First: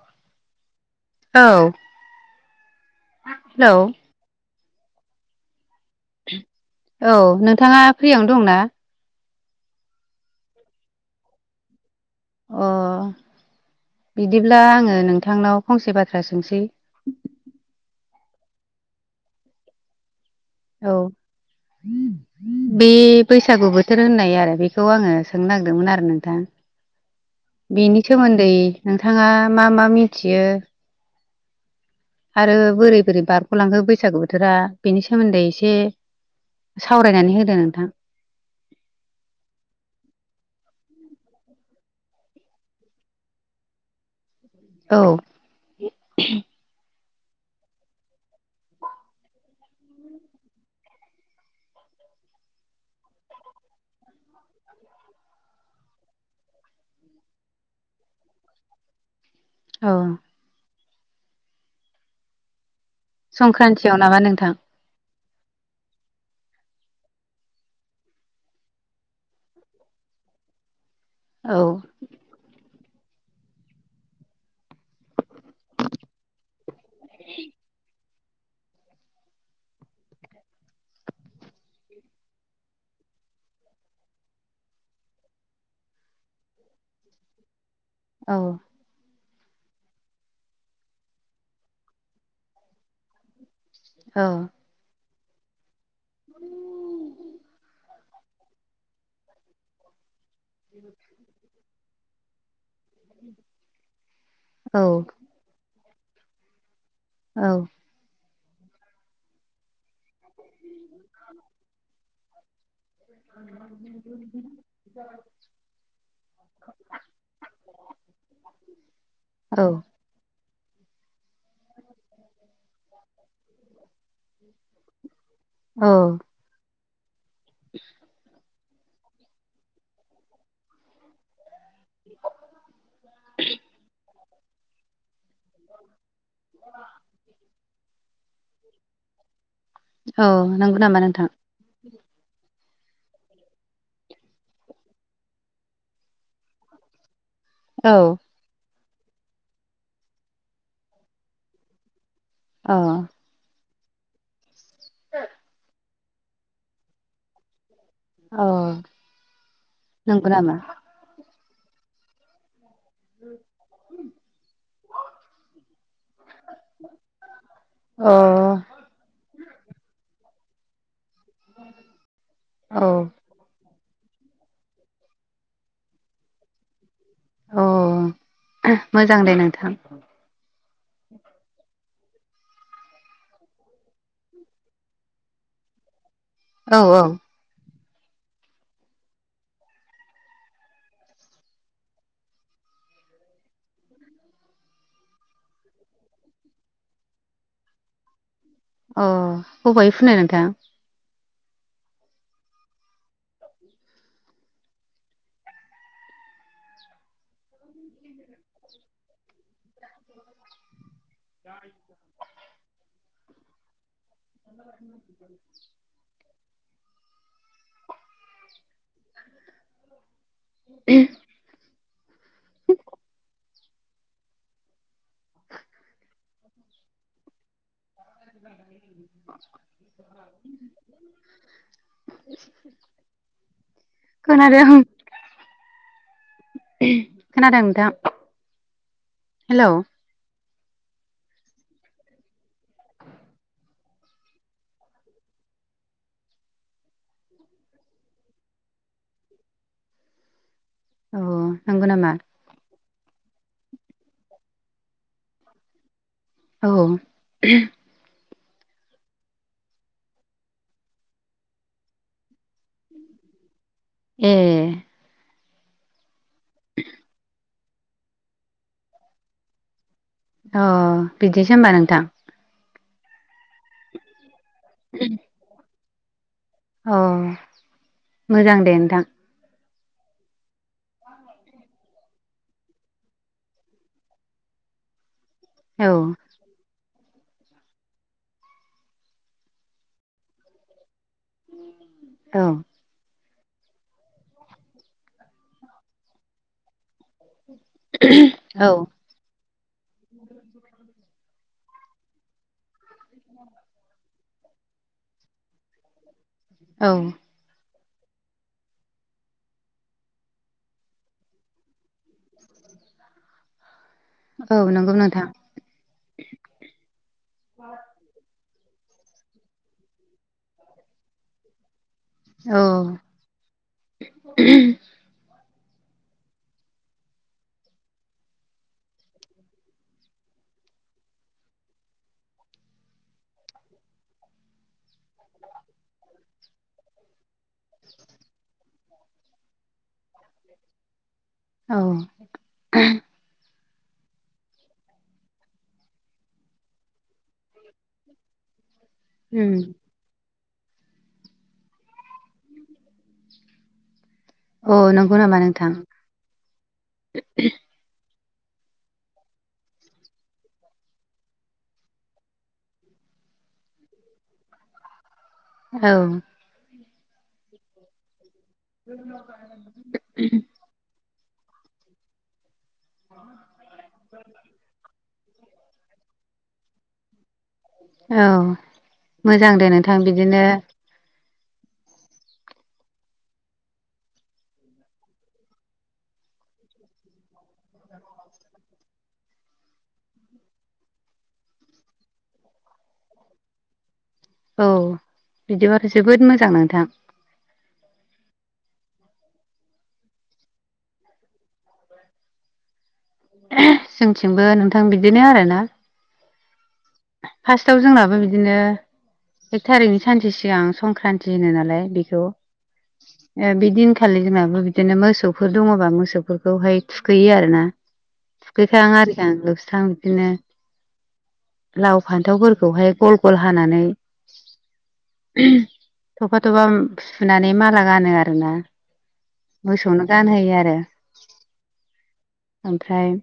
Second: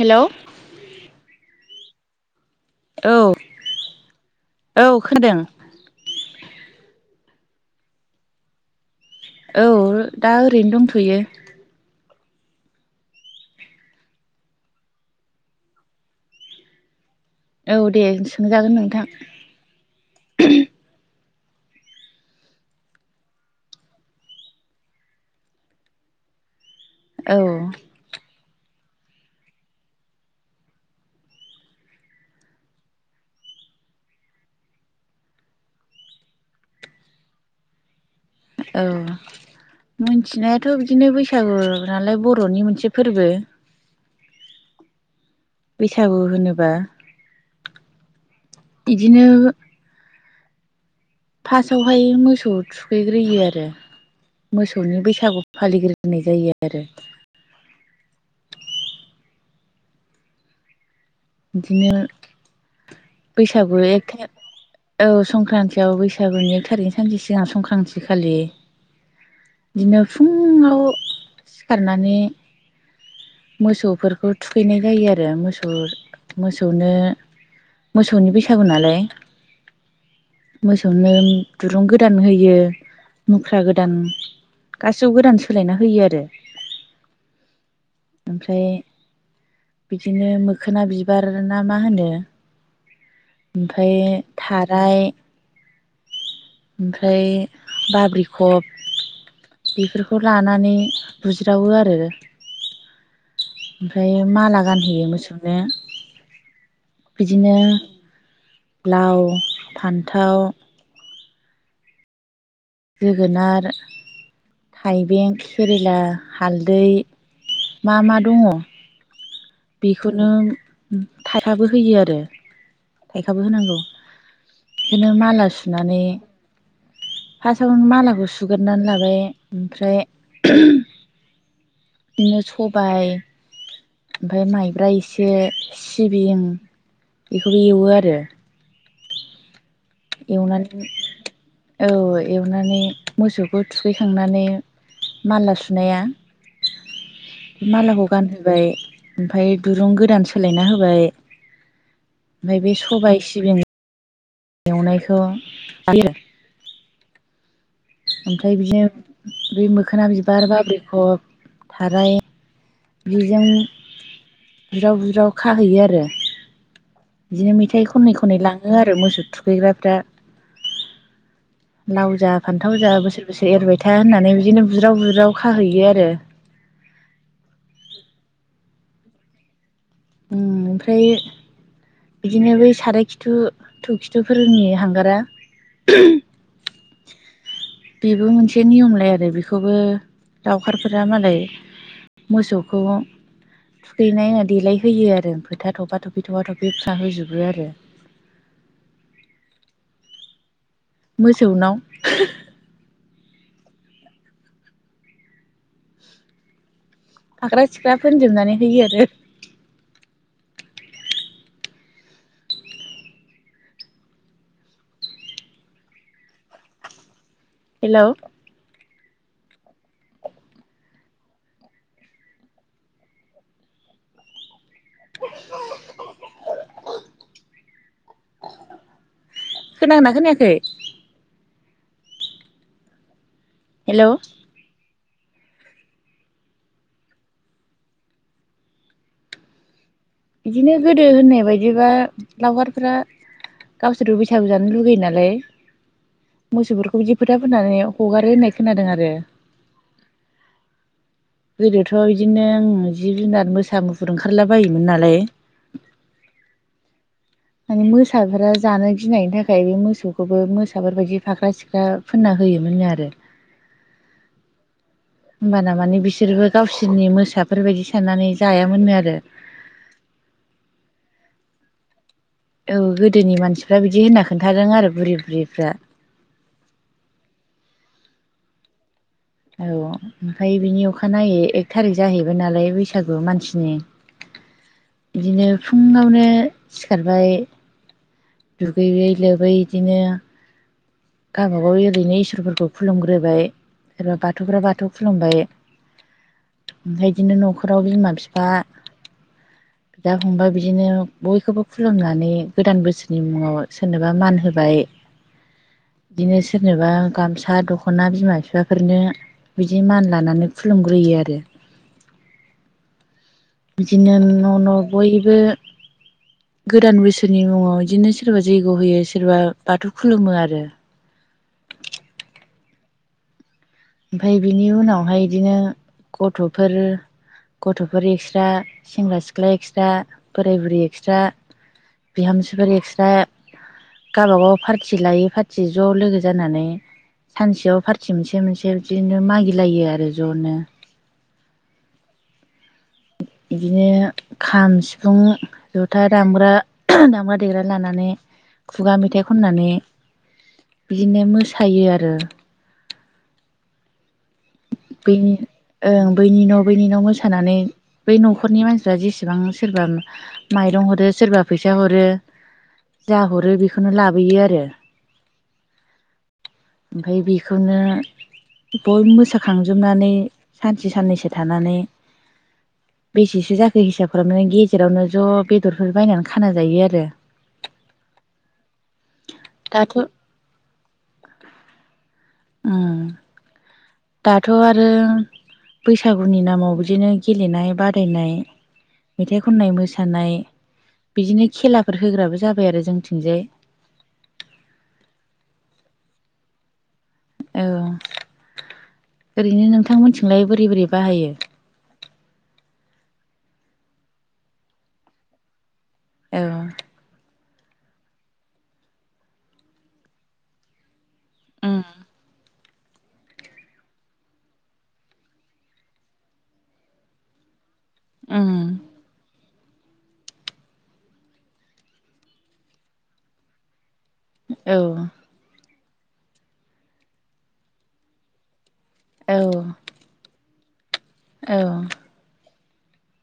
हेल'। औ औ हेल'। औ खोनादों। औ नोंथाङा फ्रियावनो दंना? औ दा ओरैनो दंथ'यो। अ बिदिब्ला आंङो नोंथांनाव फंसे बाथ्रा सोंसै। औ दे सोंजागोन नोंथां। औ। बे बैसागु बोथोर होननाय आरो बेखौ आंङो सोंनो नागिरदोंमोन आरो नोंथां। औ बेनि सोमोन्दै नोंथाङा मा मा मिथियो? आरो बोरै बोरै बारग'लांखो बैसागु बोथोरा बेनि सोमोन्दै एसे सावरायनानै होदो नोंथां। औ मिथिनायाथ' बिदिनो बैसागु नालाय बर'नि मोनसे फोरबो। औ। बैसागु होनोबा बिदिनो फास्टआवहाय मोसौ थुखैग्रोयो आरो। मोसौनि बैसागु फालिग्रोनाय जायो आरो। औ। बिदिनो बैसागु संक्रान्तियाव नामा एखे नोंथां औ संक्रान्तिआव बैसागुनि एक थारिखनि सानसे सिगां संक्रान्ति खालि बिदिनो फुङाव औ सिखारनानै मोसौफोरखौ थुखैनाय जायो आरो मोसौ मोसौनो [inaudible] मोसौनि बैसागु नालाय। मोसौनो दुरुं गोदान होयो मुख्रा गोदान। गासिबो गोदान सोलायना होयो आरो। औ ओमफ्राय बिदिनो मोखोना बिबार ना मा होनो? ओमफ्राय औ थाराय ओमफ्राय बाब्रि फब बेफोरखौ लानानै बुज्रावो आरो। [inaudible] ओमफ्राय माला औ गानह़यो मोसौनो औ बिदिनो लाव फान्थाव जोगोनार थाइबें केेरेला हालदै मा मा दङ औ। बेखौनो थाइखाबो होयो आरो थाइखाबो होनांगौ। बिदिनो माला औ सुनानै फासआवनो मालाखौ सुगोरनानै लाबाय ओमफ्राय बिदिनो सबाय ओमफ्राय माइब्रा एसे सिबिं बेखौबो एवो आरो। औ नंगौ एवनानै नामा नोंथां औ एवनानै मोसौखौ थुखैखांनानै माला सुनाया [inaudible] मालाखौ गानहोबाय ओमफ्राय दुरुं गोदान सोलायना होबाय। ओमफाय अ बे सबाय सिबिं एवनायखौ जायो आरो। औ ओमफ्राय बिदिनो बै मोखोना नंगौ बिबार नामा बाग्रिखब थाराय बेजों बुज्राव बुज्राव खाहैयो आरो। बिदिनो मेथाइ अ खननै खनै लाङो आरो मोसौ थुखैग्राफ्रा। लाव जा फान्थाव औ जा बोसोर बोसोर एरबाय था होननानै बिदिनो बुज्राव बुज्राव खाहैयो आरो। अ मोजां दे नोंथां। उम ओमफ्राय बिदिनो बै साराय खिथु थौ खिथुफोरनि हांगारा औ औ। बेबो मोनसे नियमलाय आरो बेखौबो लउखारफोरा मालाय मोसौखौ थुखैनाय देलाय होयो आरो फोथा थफा थफि थफा थफि थुना होजोबो आरो। अ बबेहाय फुनो नोंथां? मोसौनाव फाग्रा सिख्रा फोनजोबनानै होयो आरो। [inaudible] [unintelligible] हेलौ! [inaudible] [inaudible] खोनादोंना खोनायाखै? [unintelligible] [inaudible] हेलौ! खोनादों। खोनादों नोंथां। हेल'! बिदिनो गोदो होननाय बायदिबा लावखारफ्रा गावसोरबो बैसागु जानो लुगैयो नालाय मोसौफोरखौ बिदि फोथा फोनानै हगारो होननाय खोनादों आरो। औ नंगौ गोदोथ' नामा बिदिनो ओं जिब जुनार मोसा मुफुर ओंखारला बायोमोन नालाय। औ औ। माने मोसाफोरा जानो गिनायनि थाखाय बे मोसौखौबो मोसाफोरबायदि फाख्रा सिख्रा फोनना होयोमोननो आरो। ए। होमबाना माने बिसोरबो गावसोरनि मोसाफोरबायदि साननानै जायामोननो आरो। अ बिदिसै होनोमबा नोंथां? औ गोदोनि मानसिफ्रा बिदि होनना खोन्थादों आरो बुरि बुरिफ्रा। अ मोजां दे नोंथां। औ ओमफ्राय बिनि अखानायै एक थारिक जाहैबाय नालाय बैसागु मानसिनि। बिदिनो औ फुङावनो सिखारबाय दुगैयै लोबै बिदिनो गावबा गाव ओरैनो औ इसोरफोरखौ खुलुमग्रोबाय सोरबा बाथौफ्रा बाथौ खुलुमबाय। ओमफ्राय इदिनो न'खराव बिमा बिफा औ बिदा फंबाय बिदिनो बयखौबो खुलुमनानै गोदान बोसोर नि मुङाव सोरनोबा मान होबाय बिदिनो औ सोरनोबा गामसा द खना बिमा बिफाफोरनो बिदि मान लानानै खुलुमग्रोयो आरो। बिदिनो न' औ न' नंगौ नोंथां बयबो गोदान बोसोरनि मुङाव इदिनो सोरबा जैग' होयो सोरबा बाथौ खुलुमो आरो। औ ओमफाय बिनि उनावहाय इदिनो गथ'फोर गथ'फोर एक्स्ट्रा, सेंग्रा सिख्ला एक्स्ट्रा, बोराय बुरै एक्स्ट्रा बिहामजोफोर एक्स्ट्रा गावबागाव पार्थि लायै पार्थि ज' लोगो जानानै सानसेयाव फारथि मोनसे मोनसे बिदिनो मागिलायो आरो ज'नो। औ [unintelligible] बिदिनो खाम सिफुं जथा दामग्रा दामग्रा देग्रा लानानै खुगा मेथाइ उम खननानै बिदिनो मोसायो आरो। अ नंगौ बेनि नामा नोंथां ओ बैनि न' बैनि न' मोसानानै बै न'खरनि मानसिफ्रा जेसेबां सोरबा माइरं हरो सोरबा फैसा हरो जाहरो बेखोनो लाबोयो आरो। औ ओमफाय बेखौनो बयबो मोसाखांजोबनानै सानसे साननैसो थानानै बेसेसो जाखो हिसाब खालामनानै गेजेरावनो ज' बेदरफोर बायनानै खाना जायो आरो। औ मोजां दे दाथ' नोंथां बिदिनो ओम दाथ' आरो बैसागुनि नामाव बिदिनो गेलेनाय बादायनाय मेथाइ खननाय मोसानाय बिदिनो खेलाफोर होग्राबो जाबाय आरो जोंनिथिंजाय। औ बिदिबाथ' जोबोद मोजां नोंथां। औ ओरैनो नोंथां मोनथिंलाय बोरै बोरै बाहायो? जोंथिंबो नोंथां बिदिनो आरोना। औ फार्स्टआव जोंनाबो बिदिनो एक थारिखनि सानसे सिगां संक्रान टि होनो उम नालाय बेखौ। ओ बे दिनखालि जोंनाबो बिदिनो मोसौफोर दङबा मोसौफोरखौहाय थुखैयो आरो ना। उम थुखैखां आरिखां लोबस्रां बिदिनो लाव फान्थावफोरखौहाय गल गल हानानै औ थफा थफा फुनानै माला गानो आरो ना औ मोसौनो गानहोयो आरो। औ ओमफ्राय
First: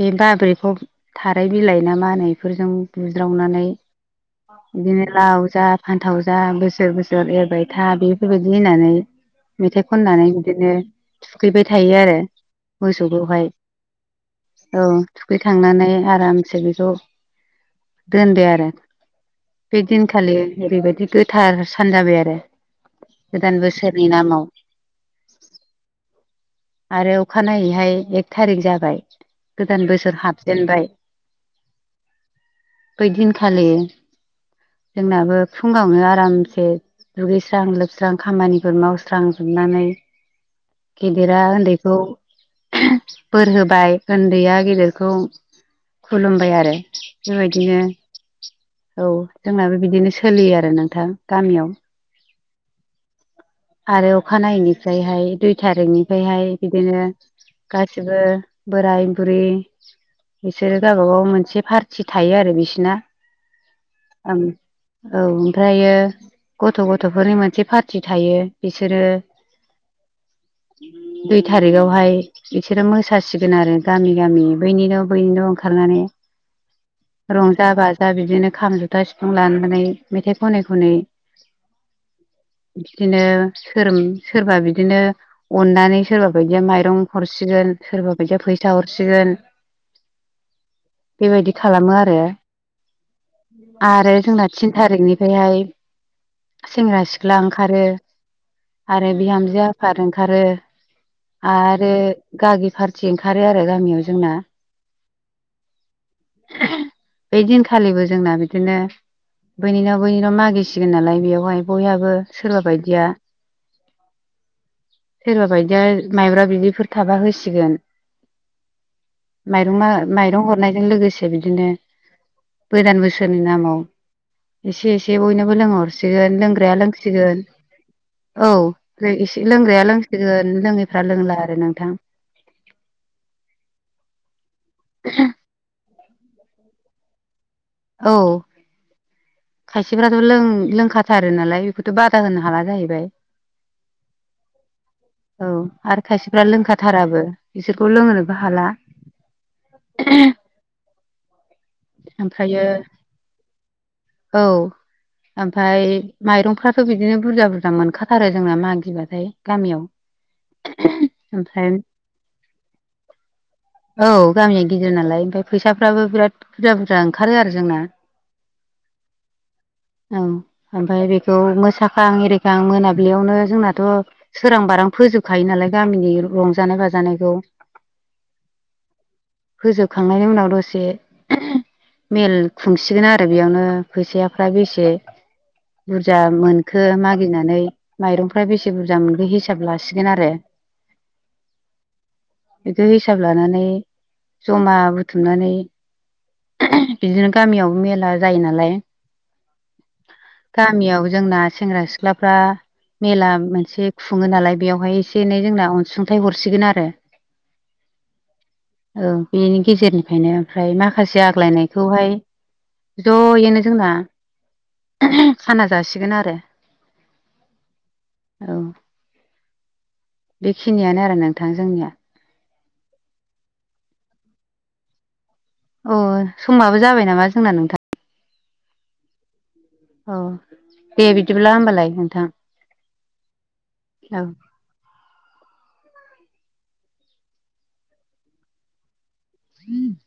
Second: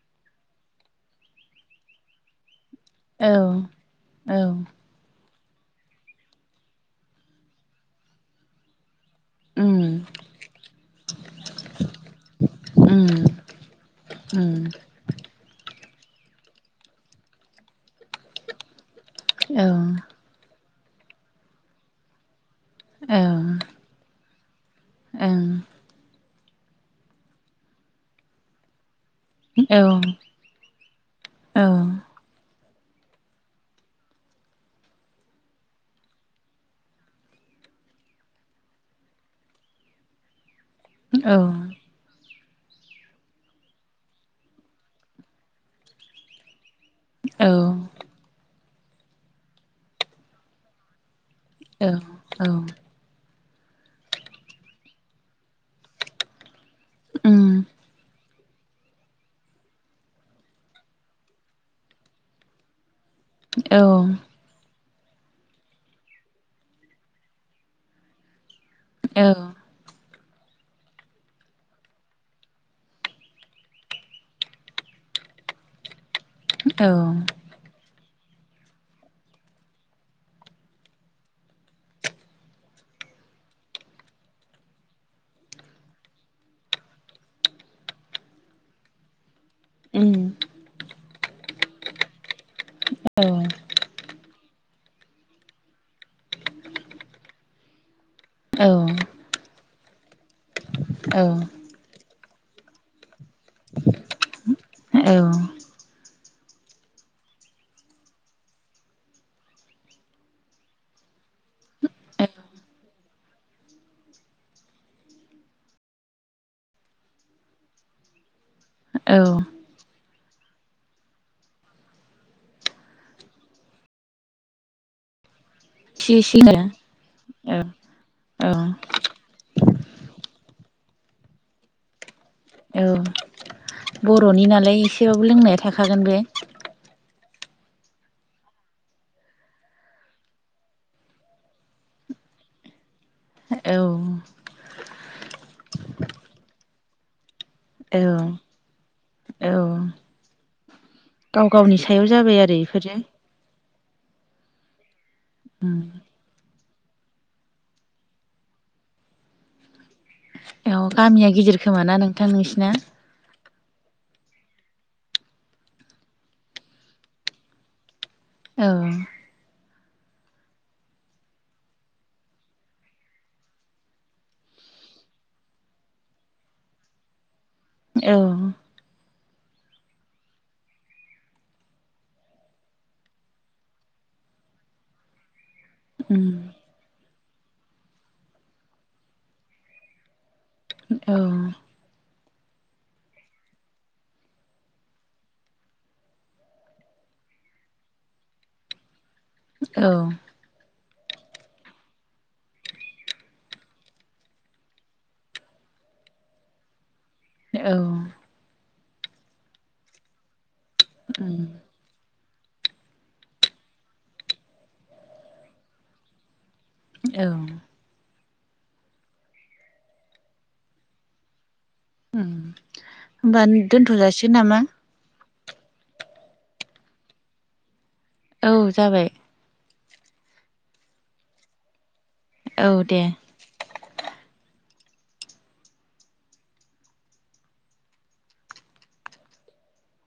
बे बाब्रैखब थाराय बिलाइ ना मा होनो इफोरजों बुज्रावनानै औ औ इदिनो लाव जा फान्थाव जा बोसोर बोसोर एरबाय था बेफोरबायदि होननानै उम मेथाइ खननानै बिदिनो थुखैबाय थायो आरो उम मोसौखौहाय। उम औ थुखैखांनानै आरामसे बेखौ दोनदो आरो। औ बे दिनखालि ओरैबायदि गोथार सान जाबाय आरो औ गोदान बोसोर नि नामाव। ओं आरो अखानायैहाय एक थारिख जाबाय। औ गोदान बोसोर हाबजेनबाय। बै दिनखालि जोंनाबो फुङावनो आरामसे दुगैस्रां लोबस्रां खामानिफोर मावस्रांजोबनानै गेदिरा औ उन्दैखौ बोर होबाय उन्दैया गेदेरखौ खुलुमबाय आरो। औ बेबायदिनो औ जोंनाबो बिदिनो सोलियो आरो नोंथां गामियाव। औ आरो अखा नायनिफ्रायहाय दुइ थारिखनिफ्रायहाय बिदिनो उम गासिबो बोराय बुरि बिसोरो गावबा गाव मोनसे पार्टि थायो आरो बिसिना। औ औ ओमफ्रायो गथ' गथ'फोरनि मोनसे पार्टि थायो। बिसोरो दुइ थारिखआवहाय बिसोरो मोसासिगोन आरो गामि गामि बैनिन' बैनिन' ओंखारनानै औ रंजा बाजा बिदिनो खाम जुथा सिफुं लानानै मेथाइ खननाय खनै बिदिनो सोर सोरबा बिदिनो अननानै सोरबा बायदिया माइरं हरसिगोन सोरबा बायदिया फैसा हरसिगोन उम बेबायदि खालामो आरो। औ आरो जोंना थिन थारिखनिफ्रायहाय सेंग्रा सिख्ला ओंखारो। औ आरो बिहामजो आफाद ओंखारो। औ आरो गागि फार्थि ओंखारो आरो गामियाव जोंना। औ बे दिनखालिबो जोंना बिदिनो बैनि न' बैनि न' मागिसिगोन नालाय बेयावहाय बयहाबो सोरबा बायदिया सोरबा बायदिया माइब्रा बिदैफोर थाबा होसिगोन औ माइरं माइरं हरनायजों लोगोसे बिदिनो गोदान बोसोरनि नामाव एसे एसे बयनोबो एसे लोंहरसिगोन लोंग्राया लोंसिगोन औ औ एसे लोंग्राया लोंसिगोन लोङैफ्रा लोंला आरो नोंथां। औ बर'नि नालाय एसेबाबो लोंनाया थाखागोन बे औ खायसेफ्राथ' लों लोंखाथार नालाय बेखौथ' बादा होनो हाला जाहैबाय। औ औ आरो खायसेफ्रा लोंखाथाराबो बिसोरखौ औ लोंहोनोबो हाला। औ गाव गावनि सायाव जाबाय आरो ओमफ्रायो इफोरो। औ उम ओमफाय माइरंफ्राथ' बिदिनो बुरजा बुरजा मोनखाथारो जोंना मागिबाथाय गामियाव औ गामिया गिदिर ओमफ्राय खोमा ना नोंथां नोंसिना? औ गामिया गिदिर नालाय ओमफ्राय फैसाफ्राबो बिराद बुरजा बुरजा ओंखारो आरो जोंना। ओं औ ओमफ्राय बेखौ मोसाखां एरिखां मोनाब्लियावनो जोंनाथ' सोरां बारां फोजोबखायो नालाय गामिनि रंजानाय बाजानायखौ औ फोजोबखांनायनि उनाव दसे मेल खुंसिगोन आरो बेयावनो फैसायाफ्रा बेसे बुरजा उम मोनखो मागिनानै माइरंफ्रा बेसे बुरजा मोनखो हिसाब लासिगोन आरो औ बेदि हिसाब लानानै जमा बुथुमनानै बिदिनो गामियाव मेला जायो नालाय औ गामियाव जोंना सेंग्रा- सिख्लाफ्रा मेला मोनसे खुङो नालाय बेयावहाय एसे एनै जोंना अनसुंथाइ हरसिगोन आरो औ औ बेनि गेजेरनिफ्रायनो ओमफ्राय माखा से उम आग्लायनायखौहाय ज'यैनो जोंना खाना जासिगोन आरो। औ औ बेखिनियानो आरो नोंथां जोंनिया उम होनबा दोनथ' जाासिगोन नामा? अ समाबो जाबाय नामा जोंना नोंथां? औ जाबाय औ दे बिदिब्ला होमब्लालाय नोंथां औ दे औ [inaudible]